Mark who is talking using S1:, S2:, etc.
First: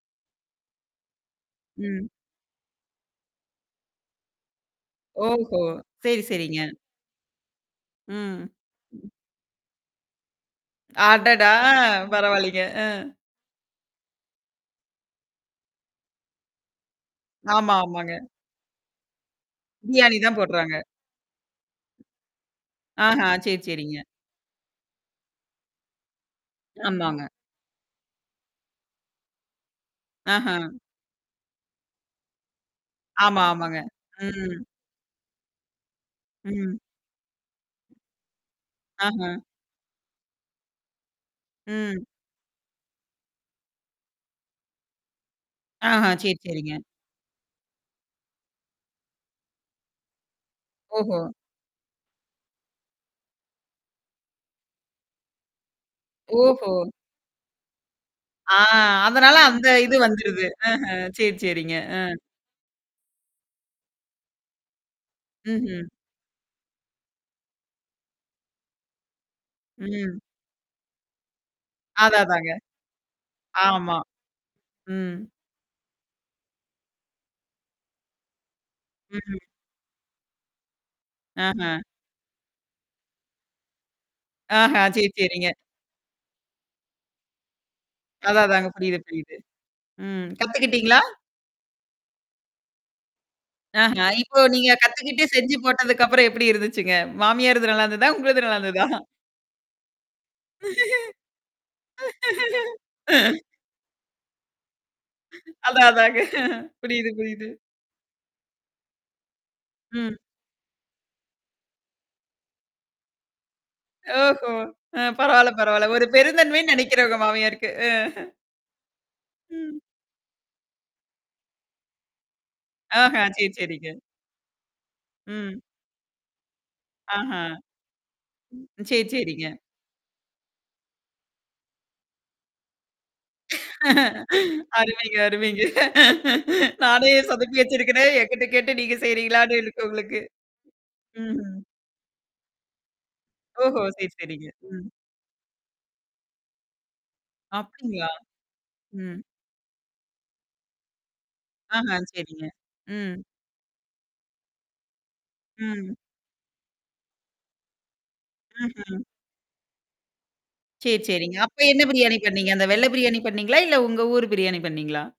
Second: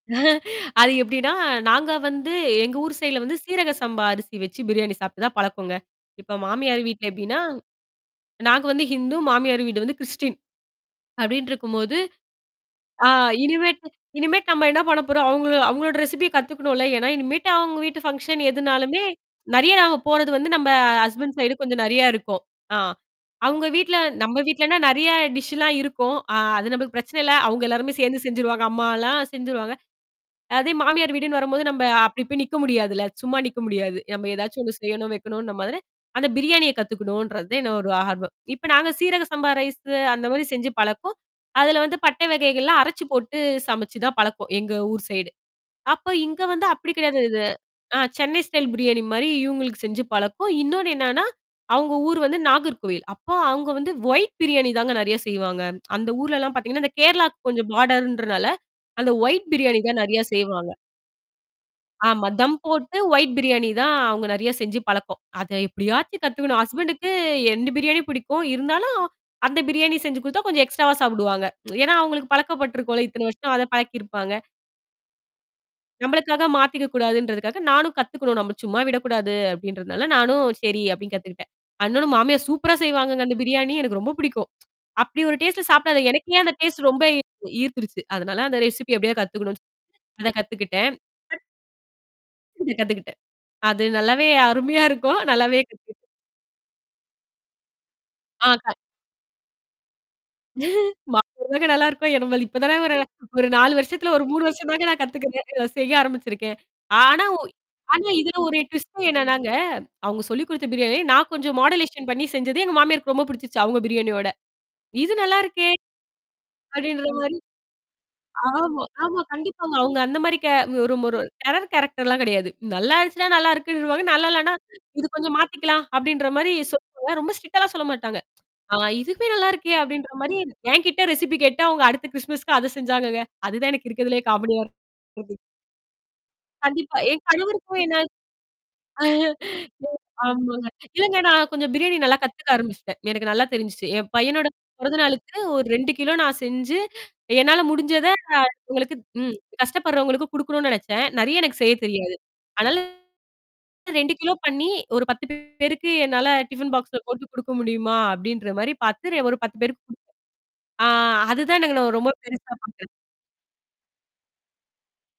S1: அது எப்ப்டின்னா, நாங்க
S2: ம்.
S1: வந்து எங்க ஊர் சைட்ல வந்து சீரக சம்பா அரிசி வச்சு பிரியாணி சாப்ட்டு தான்
S2: ஓஹோ!
S1: பழக்கங்க.
S2: சரி,
S1: இப்ப
S2: சரிங்க.
S1: மாமியார் வீட்ல எப்டின்னா,
S2: ம்.
S1: நாங்க வந்து
S2: ம்.
S1: ஹிந்து, மாமியார் வீடு வந்து கிரிஸ்டின்.
S2: அடடா!
S1: அப்டின்ட்ருக்கும்போது,
S2: பரவாலைங்க. அ.
S1: ஆ இனிமேட்டு இனிமேட்டு நம்ம என்ன பண்ண போறோம் அவுங்கள அவங்களோட ரெசிபிய கத்துக்கணும்ல. ஏன்னா இனிமேட்டு
S2: ஆமா,
S1: அவங்க வீட்டு
S2: ஆமாங்க.
S1: ஃபங்ஷன் எதுனாலுமே நெறையா
S2: பிரியாணி
S1: போறது
S2: தான்
S1: வந்து நம்ம
S2: போட்றாங்க.
S1: ஹஸ்பண்ட் சைடு கொஞ்சம் நெறையா இருக்கும். ஆ.
S2: ஆஹா, சரி,
S1: அவங்க வீட்ல
S2: சரிங்க.
S1: நம்ம வீட்லன்னா நெறைய டிஷ்லாம் இருக்கும். அ அது நம்மளுக்கு பிரச்சன
S2: ஆமாங்க.
S1: இல்ல. அவுங்க எல்லாருமே சேர்ந்து செஞ்சுருவாங்க. அம்மாலாம் செஞ்சுருவாங்க. அதே
S2: அஹ.
S1: மாமியார் வீடுன்னு வரும்போது நம்ம அப்டி போய் நிக்க முடியாதுல்ல. சும்மா
S2: ஆமா,
S1: நிக்க
S2: ஆமாங்க.
S1: முடியாது. நம்ம
S2: ம்.
S1: ஏதாச்சும் ஒண்ணு செய்யணும், வைக்கணுன மாரி. அந்த பிரியாணிய
S2: ம்.
S1: கத்துக்கணுன்றது தான் என்ன ஒரு ஆர்வம். இப்ப நாங்க சீரக
S2: ஆஹம்.
S1: சம்பா ரைஸு அந்த மாதிரி செஞ்சு பழக்கம். அதுல வந்து
S2: ம்.
S1: பட்டை வகைகள்லாம் அரைச்சு போட்டு சமைச்சு தான் பழக்கம், எங்க ஊர் சைடு.
S2: ஆஹா,
S1: அப்ப
S2: சரி,
S1: இங்க வந்து
S2: சரிங்க.
S1: அப்டி கிடையாது இது. ஆ சென்னை ஸ்டைல் பிரியாணி மாரி இவங்களுக்கு செஞ்சு பழக்கும். இன்னொன்னு
S2: ஓஹோ!
S1: என்னன்னா, அவங்க ஊர் வந்து நாகர்கோவில். அப்போ அங்க வந்து ஒயிட் பிரியாணி தாங்க நெறையா செய்வாங்க. அந்த ஊர்லல்லாம்
S2: ஓஹோ!
S1: பாத்தீங்கன்னா, அ இந்த கேரளாக்கு கொஞ்சம் பார்டர்ன்றனால.
S2: ஆ
S1: அந்த
S2: அதனால
S1: ஒயிட்
S2: அந்த
S1: பிரியாணி
S2: இது
S1: தான் நெறையா
S2: வந்துருது.
S1: செய்வாங்க.
S2: அஹ சரி, சரிங்க. அ.
S1: ஆமா. தம் போட்டு ஒயிட் பிரியாணி தான் அவுங்க நெறையா செஞ்சு பழக்கம். அத
S2: ம்ஹ்ம்.
S1: எப்படியாச்சும் கத்துக்கணும் ஹஸ்பண்டுக்கு 2 பிரியாணியும் பிடிக்கும். இருந்தாலும் அந்த பிரியாணி செஞ்சு
S2: ம்.
S1: குடுத்தா, கொஞ்சம் எக்ஸ்ட்ராவா சாப்டுவாங்க. ஏன்னா
S2: அத,
S1: அவங்களுக்கு
S2: அதாங்க.
S1: பழக்கப்பட்ருக்கும்ல. இத்தன வருஷம் அத
S2: ஆமா.
S1: பழக்கிருப்பாங்க.
S2: ம்.
S1: நம்மளுக்காக மாத்திக்கக்கூடாதுன்றதுக்கா நானும் கத்துக்கணும். நம்ம சும்மா விடக்கூடாது
S2: ம்.
S1: அப்டின்றனால, நானும் சரி அப்டின்னு கத்துக்கிட்டேன்.
S2: ஆஹம்.
S1: அண்ணனு மாமியா சூப்பரா செய்வாங்கங்க அந்த பிரியாணி எனக்கு ரொம்ப பிடிக்கும்.
S2: ஆஹம் சரி
S1: அப்டி ஒரு
S2: சரிங்க.
S1: டேஸ்ட்ல சாப்டாத எனக்கே அந்த டேஸ்ட் ரொம்ப ஈர்த்துருச்சு.
S2: அத,
S1: அதனால அந்த
S2: அதாங்க
S1: ரெசிபி
S2: புரியுது,
S1: எப்படியாது
S2: புரியுது.
S1: கத்துக்கணும்னு சொலிட்டு.
S2: ம்.
S1: அத கத்துக்கிட்டேன்.
S2: கத்துக்கிட்டீங்களா?
S1: கத்துக்கிட்டேன். அது
S2: அஹ.
S1: நல்லாவே
S2: இப்போ நீங்க
S1: அருமையா இருக்கும்.
S2: கத்துக்கிட்டு செஞ்சு
S1: நல்லாவே கத்துகிட்டேன்.
S2: போட்டதுக்கப்புறம் எப்படி இருந்துச்சுங்க? மாமியாரிது நல்லாருந்துதா? உங்கது
S1: ஆ க
S2: நல்லாருந்துதா?
S1: மா [unintelligible] தாங்க நல்லாருக்கும். என்னா நம்ம இப்ப தான ஒரு ஒரு 4 வருஷத்துல ஒரு 3 வருஷம் தாங்க நான் கத்துக்குிறேன். இத
S2: அதான்,
S1: செய்ய
S2: அதாங்க
S1: ஆரம்பிச்சிருக்கேன்.
S2: புரியுது,
S1: ஆனா ஒ
S2: புரிது.
S1: ஆனா இதுல ஒரு டுவிஸ்ட் என்னன்னாங்க,
S2: ம்.
S1: அவுங்க சொல்லிக் குடுத்த பிரியாணி நான் கொஞ்சம் மாடுலேஷன் பண்ணி செஞ்சது எங்க மாமியாருக்கு ரொம்ப பிடிச்சிருச்சு அவுங்க பிரியாணியோட.
S2: ஓஹோ! அ
S1: "இது
S2: பரவால்ல
S1: நல்லாருக்கே?"
S2: பரவால்ல. ஒரு பெருந்தன்மைன்னு நெனக்கிறேன்
S1: அப்டின்ற
S2: உங்க
S1: மாரி.
S2: மாமியாருக்கு. அ.
S1: ஆமா, ஆமா, கண்டிப்பாங்க.
S2: ம்.
S1: அவுங்க அந்த மாதிரி கே ஒரு ஒரு டெரர் கேரக்டர்லாம் கிடையாது. நல்லா
S2: அஹ.
S1: ஆச்சுனா
S2: சரி,
S1: நல்லா
S2: சரிங்க.
S1: இருக்குன்னுருவாங்க. நல்லா இல்லனா, "இது கொஞ்சம்
S2: ம்.
S1: மாத்திக்கலாம்." அப்டின்ற மாதிரி சொல்லுவாங்க.
S2: ஆஹ.
S1: ரொம்ப ஸ்ட்ரிக்ட்டால சொல்ல மாாட்டாங்க. ஆ
S2: சரி,
S1: இதுவுே
S2: சரிங்க.
S1: நல்லாருக்கே அப்டின்ற மாரி, என்கிட்ட ரெசிபி கேட்டு, அவுங்க அடுத்த கிறிஸ்துமஸ்க்கு அது செஞ்சாங்கங்க. அதுதான் எனக்கு இருக்கதிலயே காமெடியா இருக்கும்.
S2: அருமைங்க,
S1: [unintelligible]
S2: அருமைங்க.
S1: கண்டிப்பா.
S2: "நானே
S1: என்
S2: சொதப்பி
S1: கணவருக்கும் என்ன
S2: வச்சிருக்கனே. என்கிட்ட கேட்டு நீங்க செய்றீங்களான்னு." இருக்கு உங்களுக்கு.
S1: அ ஆமாங்க. இல்லங்க நான்
S2: ம்ஹ்ம்.
S1: கொஞ்சம் பிரியாணி நல்லா கத்துக்க ஆரம்பிச்சுட்டேன். எனக்கு நல்லா
S2: ஓஹோ!
S1: தெரிஞ்சுச்சு. என்
S2: சரி,
S1: பையனோட
S2: சரிங்க. ம்.
S1: பொறந்த நாளுக்கு ஒரு 2 கிலோ நான் செஞ்சு என்னால முடிஞ்சத
S2: அப்டிங்களா?
S1: அ உங்களுக்கு
S2: ம்.
S1: ம் கஷ்டப்படுறவங்களுக்கு குடுக்கணும்னு நினச்சேன். நெறைய எனக்கு செய்ய
S2: அஹம்
S1: தெரியாது.
S2: சரிங்க.
S1: அதனால
S2: ம்.
S1: 2 கிலோ பண்ணி ஒரு 10 பேருக்கு
S2: ம்.
S1: என்னால டிஃபன் பாக்ஸ்ல போட்டு குடுக்க முடியுமா? அப்டின்ற மாதிரி
S2: ம்ஹ்ம்.
S1: பாரத்து ஒரு 10 பேருக்கு குடு ஆ
S2: சரி, சரிங்க.
S1: அதுதான்
S2: அப்ப என்ன
S1: நாங்கலா நா ரொம்ப
S2: பிரியாணி பண்ணீங்க?
S1: பெருசா
S2: அந்த வெள்ள
S1: பார்க்கிறேன்.
S2: பிரியாணி பண்ணீங்களா? இல்ல உங்க ஊர் பிரியாணி பண்ணீங்களா?